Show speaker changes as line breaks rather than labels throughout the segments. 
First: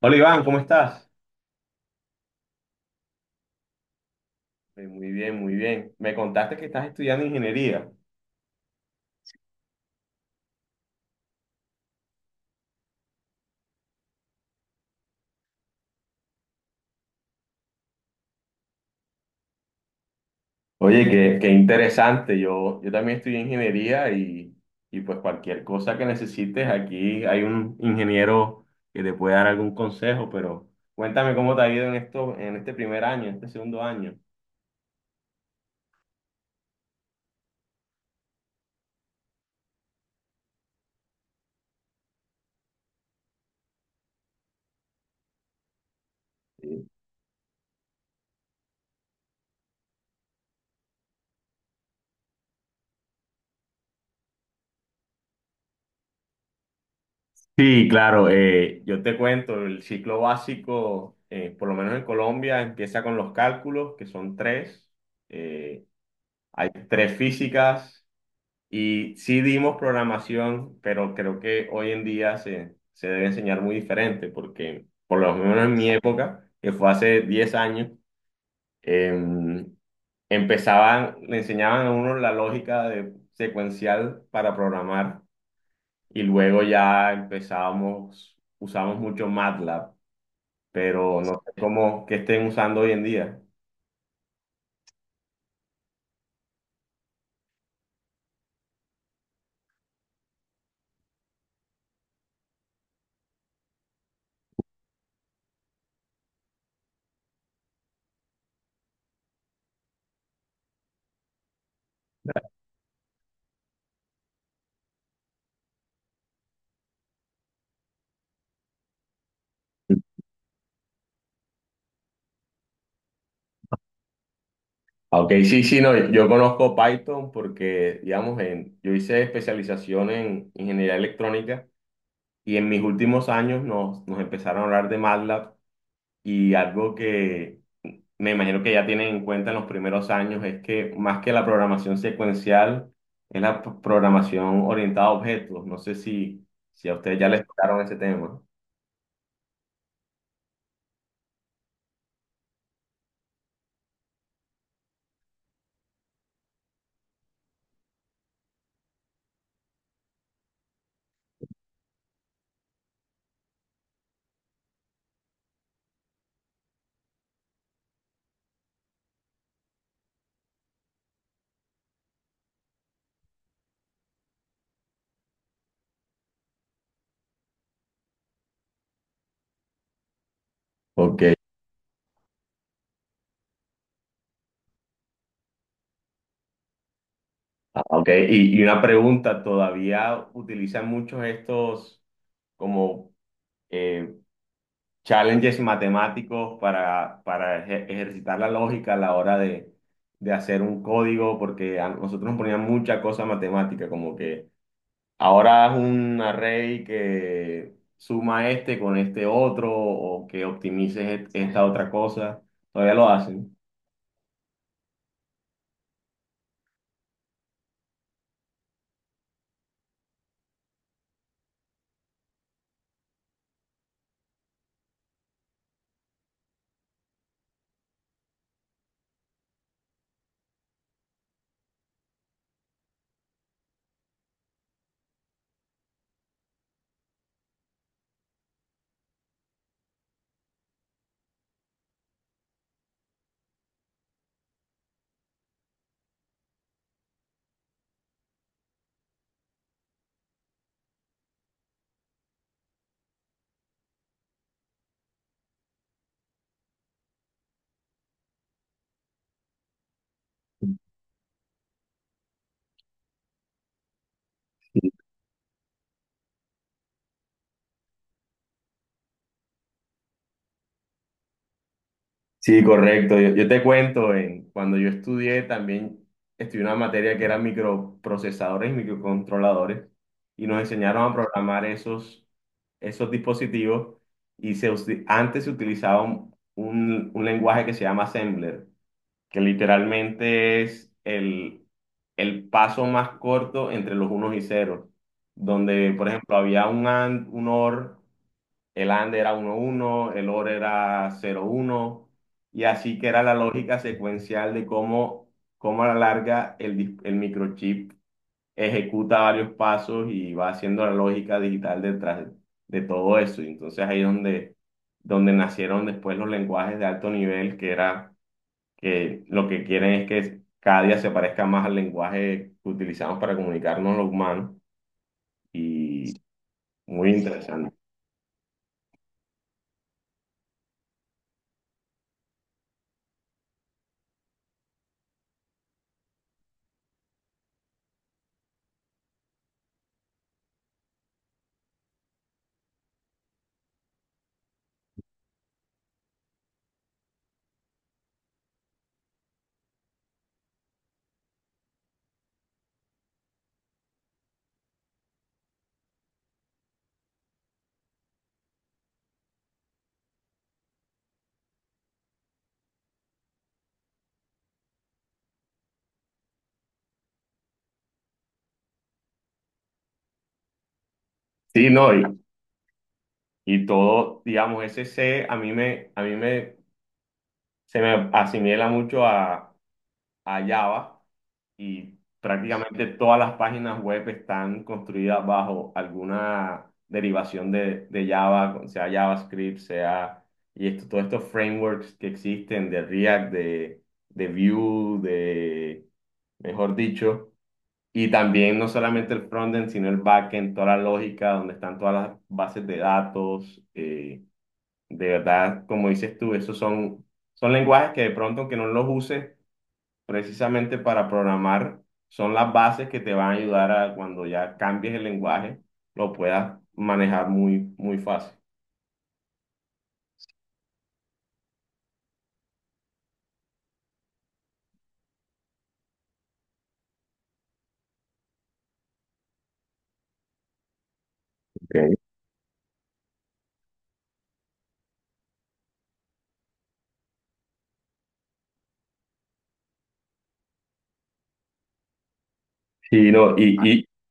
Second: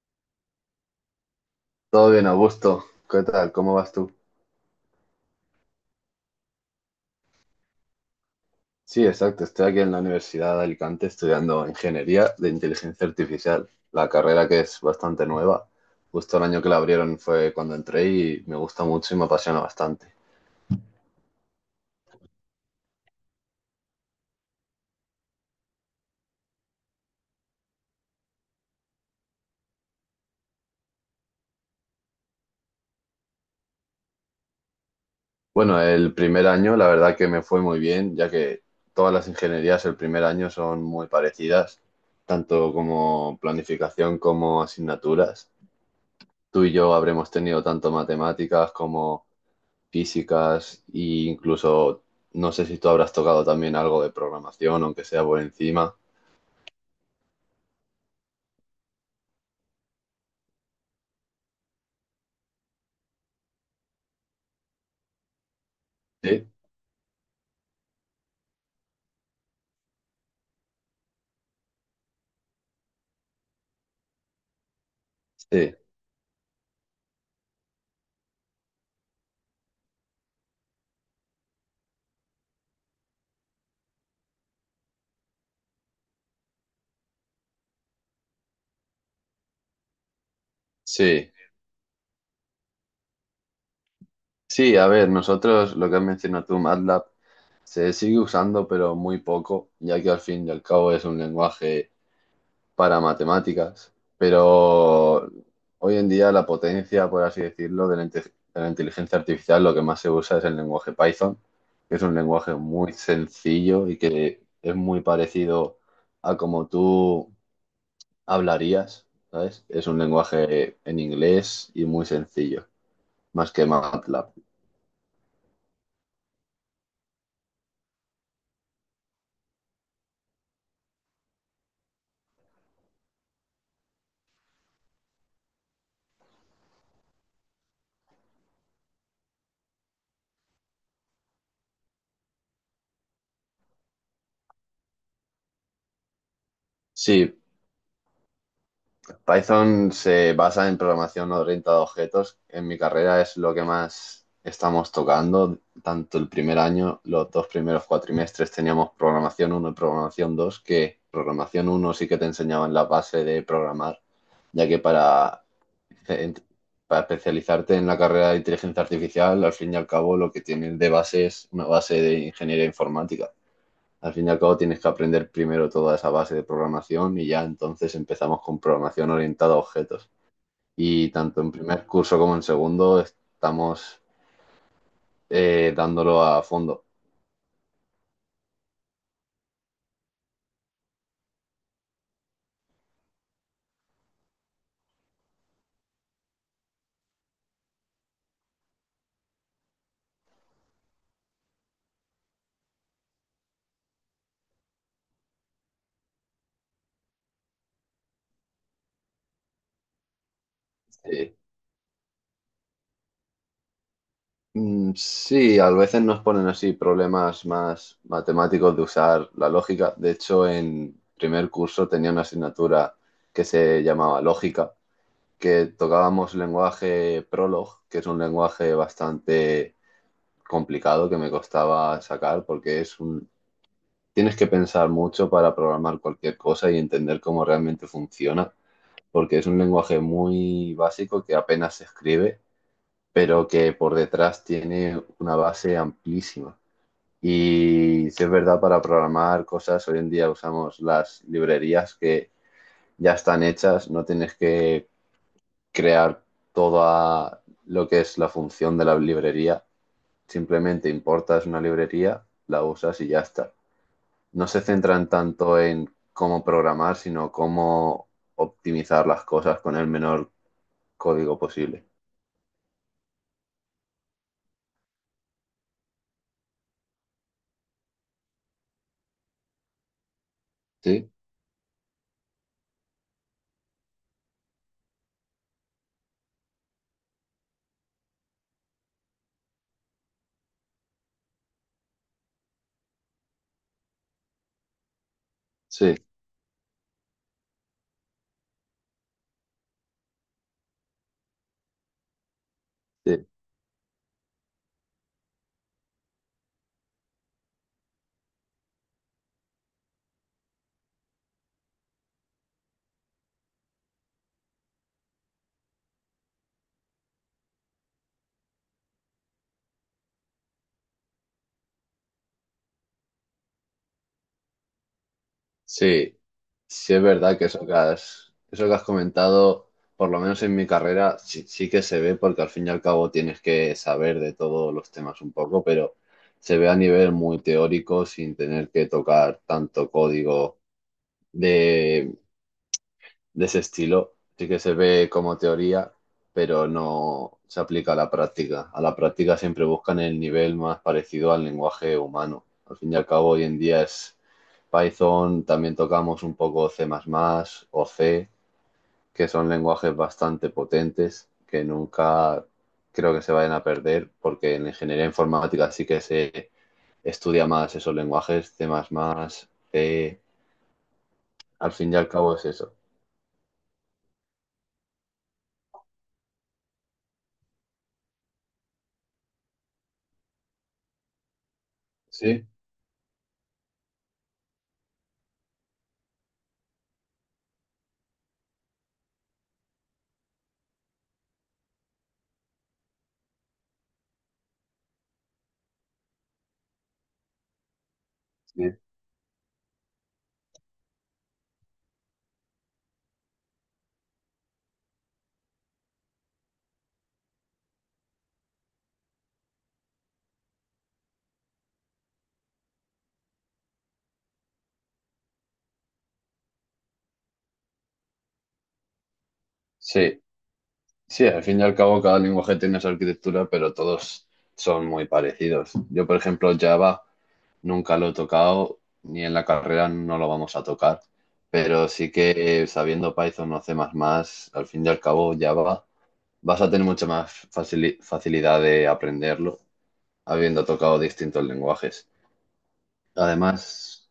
Hola Iván, ¿cómo estás?
Todo bien, Augusto. ¿Qué tal? ¿Cómo vas tú?
Muy bien, muy bien. Me contaste que estás estudiando ingeniería.
Sí, exacto. Estoy aquí en la Universidad de Alicante estudiando Ingeniería de Inteligencia Artificial, la carrera que es bastante nueva. Justo el año que la abrieron fue cuando entré y me gusta mucho y me apasiona bastante.
Oye, qué interesante. Yo también estudié ingeniería y pues cualquier cosa que necesites, aquí hay un ingeniero que te puede dar algún consejo, pero cuéntame cómo te ha ido en esto, en este primer año, en este segundo año.
Bueno, el primer año la verdad que me fue muy bien, ya que todas las ingenierías el primer año son muy parecidas, tanto como planificación como asignaturas. Tú y yo habremos tenido tanto matemáticas como físicas e incluso no sé si tú habrás tocado también algo de programación, aunque sea por encima.
Sí, claro, yo te cuento, el ciclo básico, por lo menos en Colombia, empieza con los cálculos, que son tres. Eh,
Sí,
Hay tres físicas. Y sí dimos programación, pero creo que hoy en día se debe enseñar muy diferente, porque por lo menos en
sí,
mi época, que fue hace 10 años, em, le enseñaban a uno la lógica secuencial para programar, y luego ya usamos mucho MATLAB, pero
sí.
no sé cómo que estén usando hoy en día.
Sí, a ver, nosotros lo que has mencionado tú, MATLAB, se sigue usando, pero muy poco, ya que al fin y al cabo es un lenguaje para matemáticas, pero hoy en día la potencia, por así decirlo, de la inteligencia artificial, lo que más se usa es el lenguaje Python, que es un lenguaje muy sencillo y que es muy parecido a como tú hablarías, ¿sabes? Es un lenguaje en inglés y muy sencillo, más que MATLAB.
Ah, ok, sí, sí, no, yo conozco Python porque, digamos, yo hice especialización en ingeniería electrónica y en mis últimos años nos empezaron a hablar de MATLAB, y algo que me imagino que ya tienen en cuenta en los primeros años es que más que la programación secuencial, es la programación orientada a objetos. No sé si a ustedes ya
Sí,
les tocaron ese tema.
Python se basa en programación orientada a objetos. En mi carrera es lo que más estamos tocando. Tanto el primer año, los dos primeros cuatrimestres teníamos programación uno y programación 2, que programación uno sí que te enseñaban la base de programar, ya que para especializarte en la carrera de inteligencia artificial, al fin y al cabo lo que tienes de base es una base de ingeniería informática. Al fin y al cabo tienes que aprender primero toda esa base de programación y ya entonces empezamos con programación orientada a objetos. Y
Ok,
tanto en primer curso como en segundo estamos dándolo a fondo.
ah, ok, y una pregunta: ¿todavía utilizan muchos estos como, eh, challenges matemáticos para, ejercitar la lógica a la hora de hacer un código? Porque a nosotros nos ponían mucha cosa matemática, como que ahora es un array que suma este con este otro, o que optimices
Sí.
esta otra cosa. ¿Todavía lo hacen?
Mm, sí, a veces nos ponen así problemas más matemáticos de usar la lógica. De hecho, en primer curso tenía una asignatura que se llamaba lógica, que tocábamos lenguaje Prolog, que es un lenguaje bastante complicado que me costaba sacar porque es un... Tienes que pensar mucho para programar cualquier cosa y entender cómo realmente funciona, porque es un lenguaje muy básico que apenas se escribe, pero que por detrás tiene una base amplísima. Y si es verdad, para programar cosas, hoy en día usamos las librerías que ya están hechas, no tienes que crear toda lo que es la función de la librería, simplemente importas una librería, la usas y ya está. No se centran tanto en cómo programar, sino cómo optimizar las cosas con el menor código posible.
Sí, correcto. Yo te cuento, cuando yo estudié también estudié una materia que era microprocesadores y microcontroladores, y nos enseñaron
Sí,
a programar esos dispositivos. Y antes se utilizaba un lenguaje que se llama assembler, que literalmente es el paso más corto entre los unos y ceros, donde
sí,
por ejemplo había un AND, un OR, el under era uno uno, el over era cero uno. Y así que era
sí.
la lógica secuencial de cómo a la larga el microchip ejecuta varios pasos y va haciendo la lógica digital detrás de todo eso. Y entonces ahí es donde nacieron después los lenguajes de alto nivel, que era que lo que quieren es que cada día se parezca más al lenguaje que utilizamos para comunicarnos los humanos. Y
Sí, sí es
muy
verdad que
interesante.
eso que has comentado, por lo menos en mi carrera, sí, sí que se ve porque al fin y al cabo tienes que saber de todos los temas un poco, pero se ve a nivel muy teórico sin tener que tocar tanto código de de ese estilo. Sí que se ve como teoría, pero no se aplica a la práctica. A la práctica siempre buscan el nivel más parecido al lenguaje humano. Al fin y al cabo, hoy en día es Python, también tocamos un poco C++ o C, que son lenguajes bastante potentes que nunca creo que se vayan a perder, porque en ingeniería informática sí que se estudia más esos lenguajes, C++, C,
Sí,
al
no,
fin y
y,
al cabo es eso.
Y todo, digamos, ese C se me asimila mucho a, Java, y
Sí,
prácticamente todas las páginas web están construidas bajo alguna derivación de Java, sea JavaScript, sea, y esto, todos estos frameworks que existen de React, de Vue, mejor dicho. Y también no
sí.
solamente el frontend, sino el backend, toda la lógica, donde están todas las bases de datos. De verdad, como dices tú, esos son, lenguajes que de pronto, aunque no los uses precisamente para programar, son las bases que te van a ayudar a cuando ya cambies el lenguaje, lo puedas manejar muy, muy fácil.
Sí, sí, al fin y al cabo cada lenguaje tiene su arquitectura, pero todos son muy parecidos. Yo, por ejemplo, Java nunca lo he tocado, ni en la carrera no lo vamos a tocar, pero
Ok.
sí que sabiendo Python o C++, al fin y al cabo Java vas a tener mucha más facilidad de aprenderlo habiendo tocado distintos lenguajes.
Y, no, y, Ah,
Además,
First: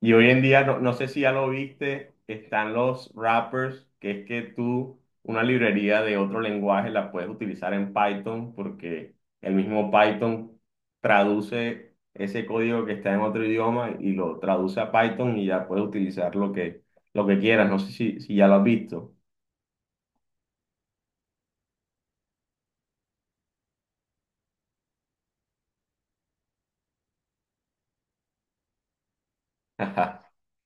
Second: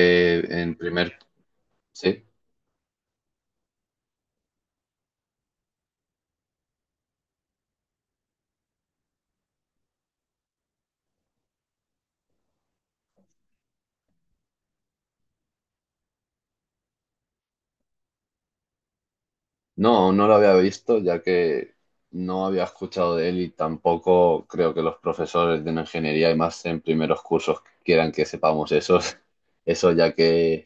Y hoy en día,
en
no sé
primer...
si ya lo viste,
Sí.
están los wrappers, que es que tú una librería de otro lenguaje la puedes utilizar en Python porque el mismo Python traduce ese código que está en otro idioma y lo traduce a Python, y ya puedes utilizar lo que quieras. No sé si ya lo has visto.
No, no lo había visto, ya que no había escuchado de él y tampoco creo que los profesores de una ingeniería y más en primeros cursos quieran que sepamos eso, eso ya que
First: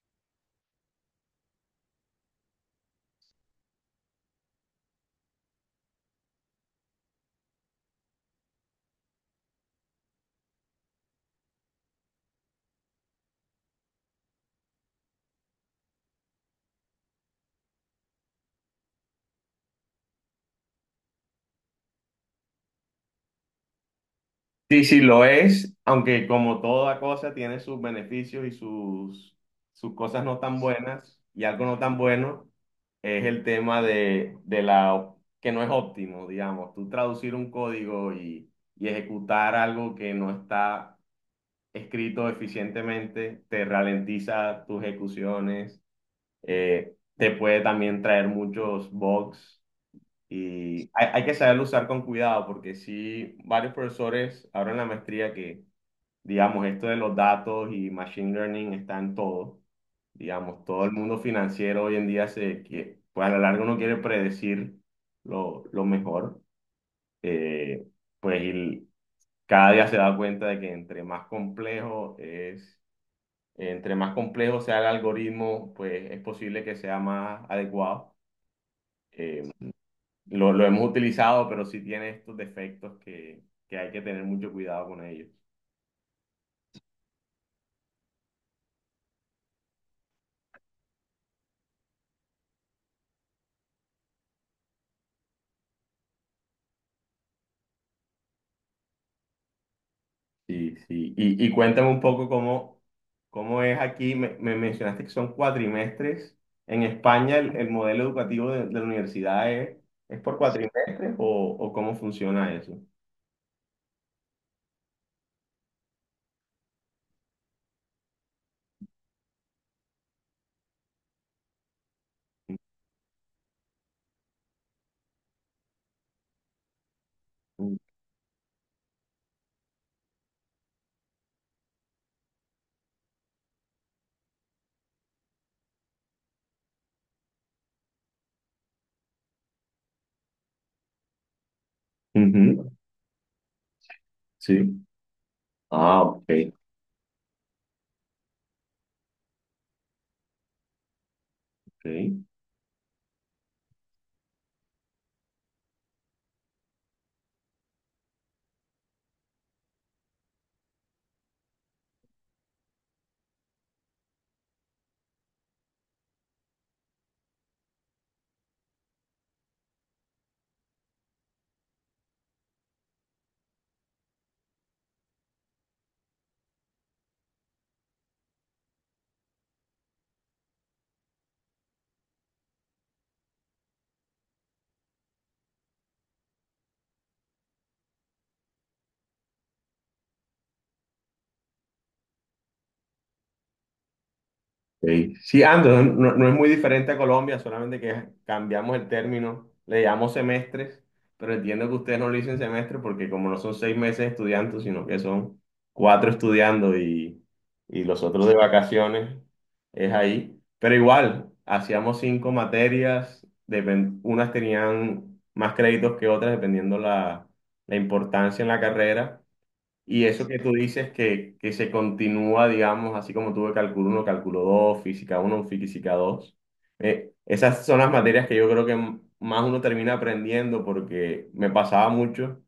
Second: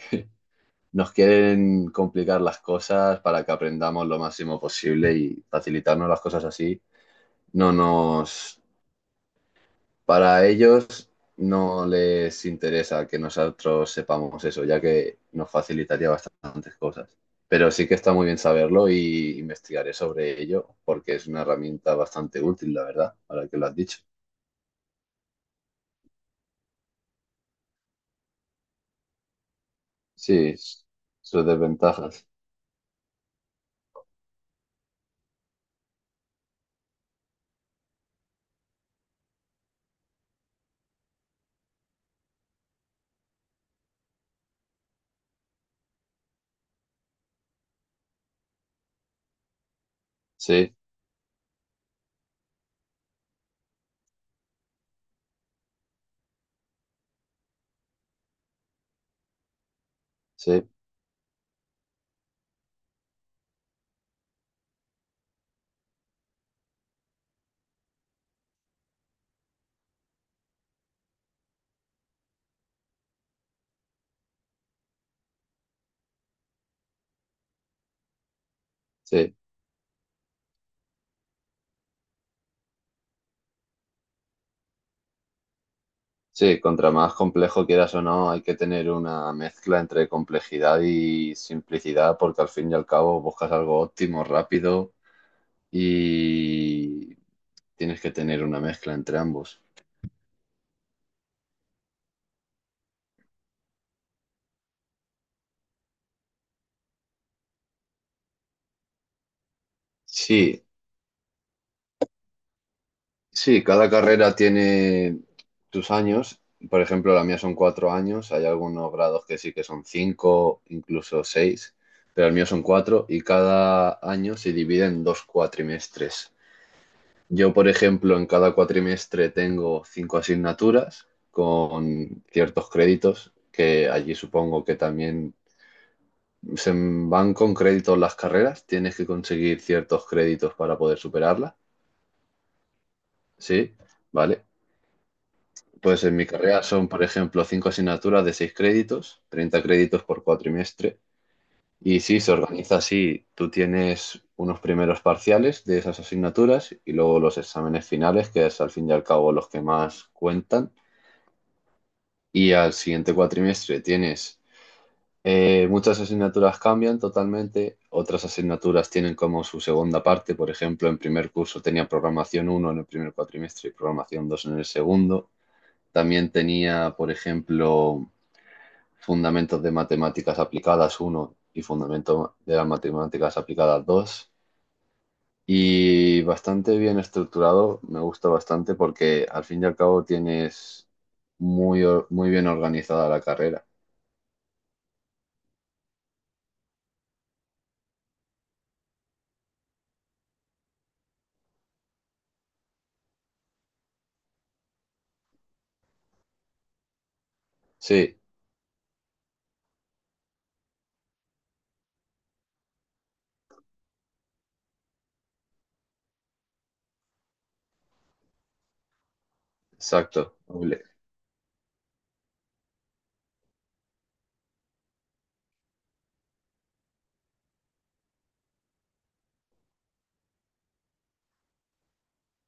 nos quieren complicar las cosas para que aprendamos lo máximo posible y facilitarnos las cosas así. No nos, para ellos no les interesa que nosotros sepamos eso, ya que nos facilitaría bastantes cosas. Pero sí que está muy bien saberlo y investigaré sobre ello, porque es una herramienta bastante útil, la verdad, ahora que lo has dicho.
Sí, sí, lo es, aunque como toda cosa tiene sus beneficios y sus cosas no
Sí,
tan buenas, y
sus
algo no tan
desventajas.
bueno es el tema de que no es óptimo, digamos, tú traducir un código y ejecutar algo que no está escrito eficientemente, te ralentiza tus ejecuciones, te puede también traer muchos bugs.
Sí,
Y hay que saberlo usar con cuidado, porque sí, varios profesores ahora en la maestría que, digamos, esto de los datos y machine learning está en todo. Digamos,
sí,
todo el mundo financiero hoy en día se que, pues a la larga uno quiere predecir lo mejor. Eh, pues y cada día se da cuenta de que entre más complejo es, entre más complejo sea el algoritmo, pues es posible que sea más adecuado.
sí.
Eh, lo hemos utilizado, pero sí tiene estos defectos, que hay que tener mucho cuidado con ellos.
Sí, contra más complejo quieras o no, hay que tener una mezcla entre complejidad y simplicidad, porque al fin y al cabo buscas algo óptimo, rápido y tienes que tener una mezcla entre ambos.
Sí, sí. Y cuéntame un poco cómo es aquí. Me mencionaste que son cuatrimestres. En España el modelo educativo de la universidad es por
Sí,
cuatrimestres, o cómo funciona eso.
sí, cada carrera tiene sus años. Por ejemplo, la mía son cuatro años. Hay algunos grados que sí que son cinco, incluso seis, pero el mío son cuatro y cada año se divide en dos cuatrimestres. Yo, por ejemplo, en cada cuatrimestre tengo cinco asignaturas con ciertos créditos, que allí supongo que también se van con créditos las carreras. Tienes que conseguir ciertos créditos para poder superarlas.
Ujú.
Sí, vale.
Sí. Ah,
Pues en mi
ok.
carrera son, por ejemplo, cinco asignaturas de seis créditos, 30 créditos por cuatrimestre. Y sí,
Ok.
se organiza así. Tú tienes unos primeros parciales de esas asignaturas y luego los exámenes finales, que es al fin y al cabo los que más cuentan. Y al siguiente cuatrimestre tienes muchas asignaturas cambian totalmente, otras asignaturas tienen como su segunda parte. Por ejemplo, en primer curso tenía programación uno en el primer cuatrimestre y programación 2 en el segundo. También tenía, por ejemplo, Fundamentos de Matemáticas Aplicadas uno y Fundamentos de las Matemáticas Aplicadas dos. Y bastante bien estructurado, me gusta bastante porque al fin y al cabo tienes muy bien organizada la carrera.
Sí, sí, ando, no es muy diferente a Colombia, solamente que cambiamos el término, le llamamos semestres, pero entiendo que ustedes no le dicen semestre porque como no son 6 meses estudiando, sino que son cuatro estudiando y los
Sí,
otros de vacaciones, es ahí. Pero igual, hacíamos cinco materias, unas tenían más créditos que otras, dependiendo la importancia en la carrera. Y eso
exacto.
que tú
Doble.
dices, que se continúa, digamos, así como tuve cálculo uno, cálculo dos, física uno, física dos, esas son las materias que yo creo que más uno termina aprendiendo, porque me pasaba mucho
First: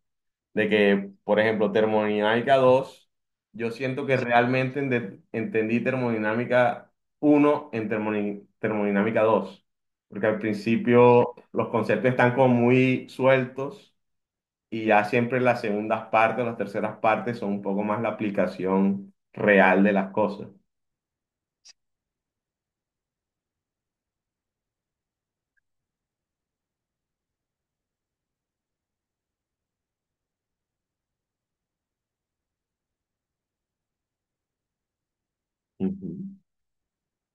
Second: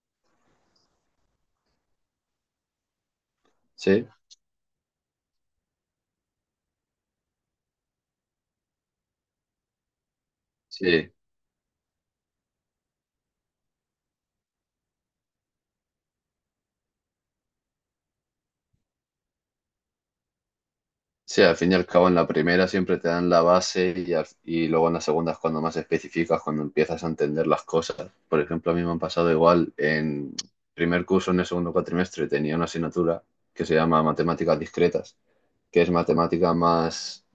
de que, por ejemplo, termodinámica dos, yo siento
Sí,
que realmente entendí termodinámica uno en termodinámica dos, porque al
sí.
principio los conceptos están como muy sueltos, y ya siempre las segundas partes, las terceras partes son un poco más la aplicación real de las cosas.
Sí, al fin y al cabo en la primera siempre te dan la base y, y luego en la segunda es cuando más especificas, cuando empiezas a entender las cosas. Por ejemplo, a mí me han pasado igual en primer curso, en el segundo cuatrimestre, tenía una asignatura que se llama Matemáticas Discretas, que es
Ujú.
matemática más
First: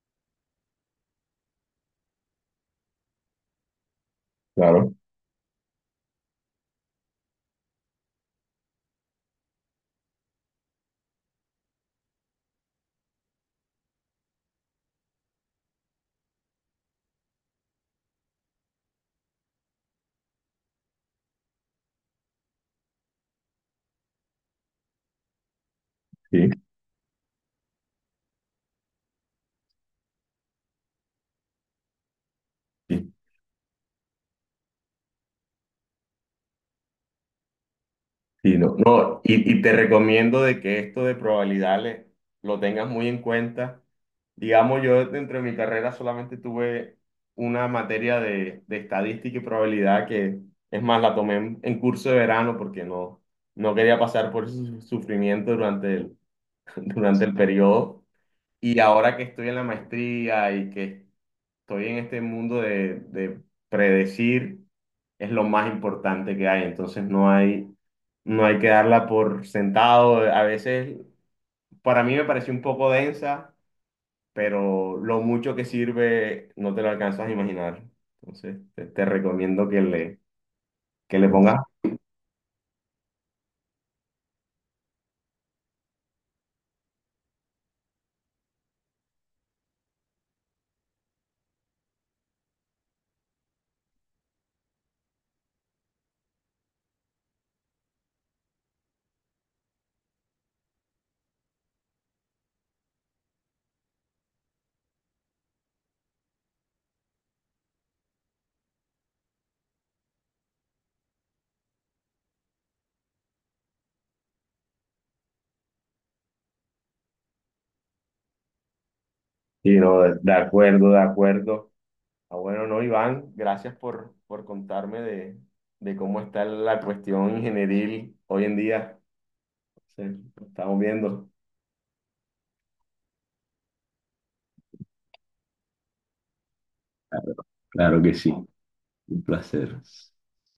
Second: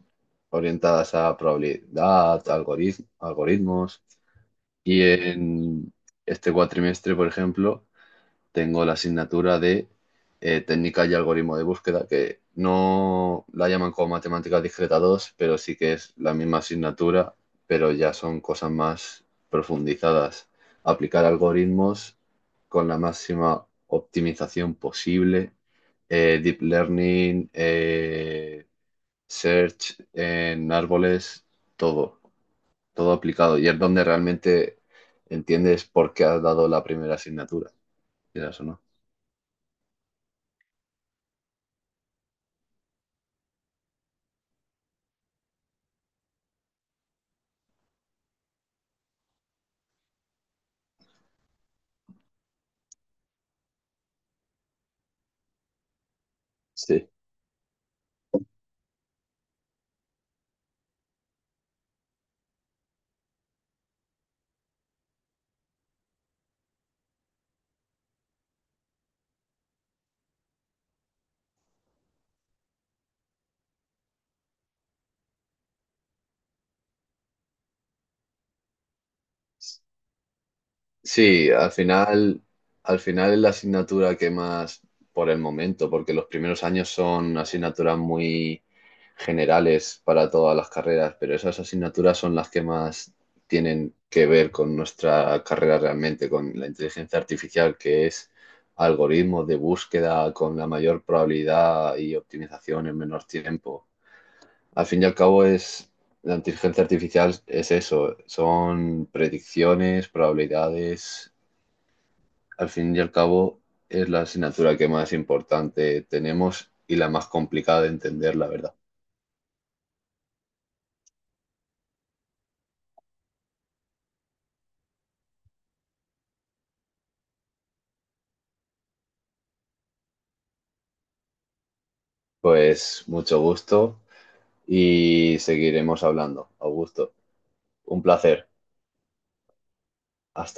orientadas a probabilidad, algoritmos.
Claro,
Y en este cuatrimestre, por ejemplo, tengo la asignatura de técnica y algoritmo de búsqueda, que no la llaman como matemáticas discreta 2 pero sí que es la misma asignatura, pero ya son cosas más profundizadas. Aplicar algoritmos con la máxima optimización posible,
sí.
deep learning, search en árboles, todo,
Sí,
todo aplicado. Y es donde realmente entiendes por qué has dado la primera asignatura,
sí,
quieras o
no,
no.
no, y te recomiendo de que esto de probabilidades lo tengas muy en cuenta. Digamos, yo dentro de mi carrera solamente tuve una materia de estadística y probabilidad, que es más, la tomé en curso de verano porque no quería pasar por ese sufrimiento
Sí,
durante el periodo. Y ahora que estoy en la maestría y que estoy en este mundo de predecir, es lo más importante que hay. Entonces no hay que darla por sentado. A veces, para mí me pareció un poco densa, pero lo mucho que sirve no te lo alcanzas a imaginar. Entonces te recomiendo que le
sí,
pongas.
al final es la asignatura que más por el momento, porque los primeros años son asignaturas muy generales para todas las carreras, pero esas asignaturas son las que más tienen que ver con nuestra carrera realmente, con la inteligencia artificial, que es algoritmos de búsqueda con la mayor probabilidad y optimización en menor tiempo. Al fin y al cabo es... La inteligencia artificial es eso, son predicciones, probabilidades, al fin y al cabo, es la asignatura que más importante tenemos y la más complicada de entender, la verdad.
Y no, de acuerdo, de acuerdo. Ah, bueno, no, Iván, gracias por contarme de cómo está la cuestión ingenieril hoy en día. Sí, estamos viendo.
Pues mucho gusto y seguiremos hablando. Augusto, un placer. Hasta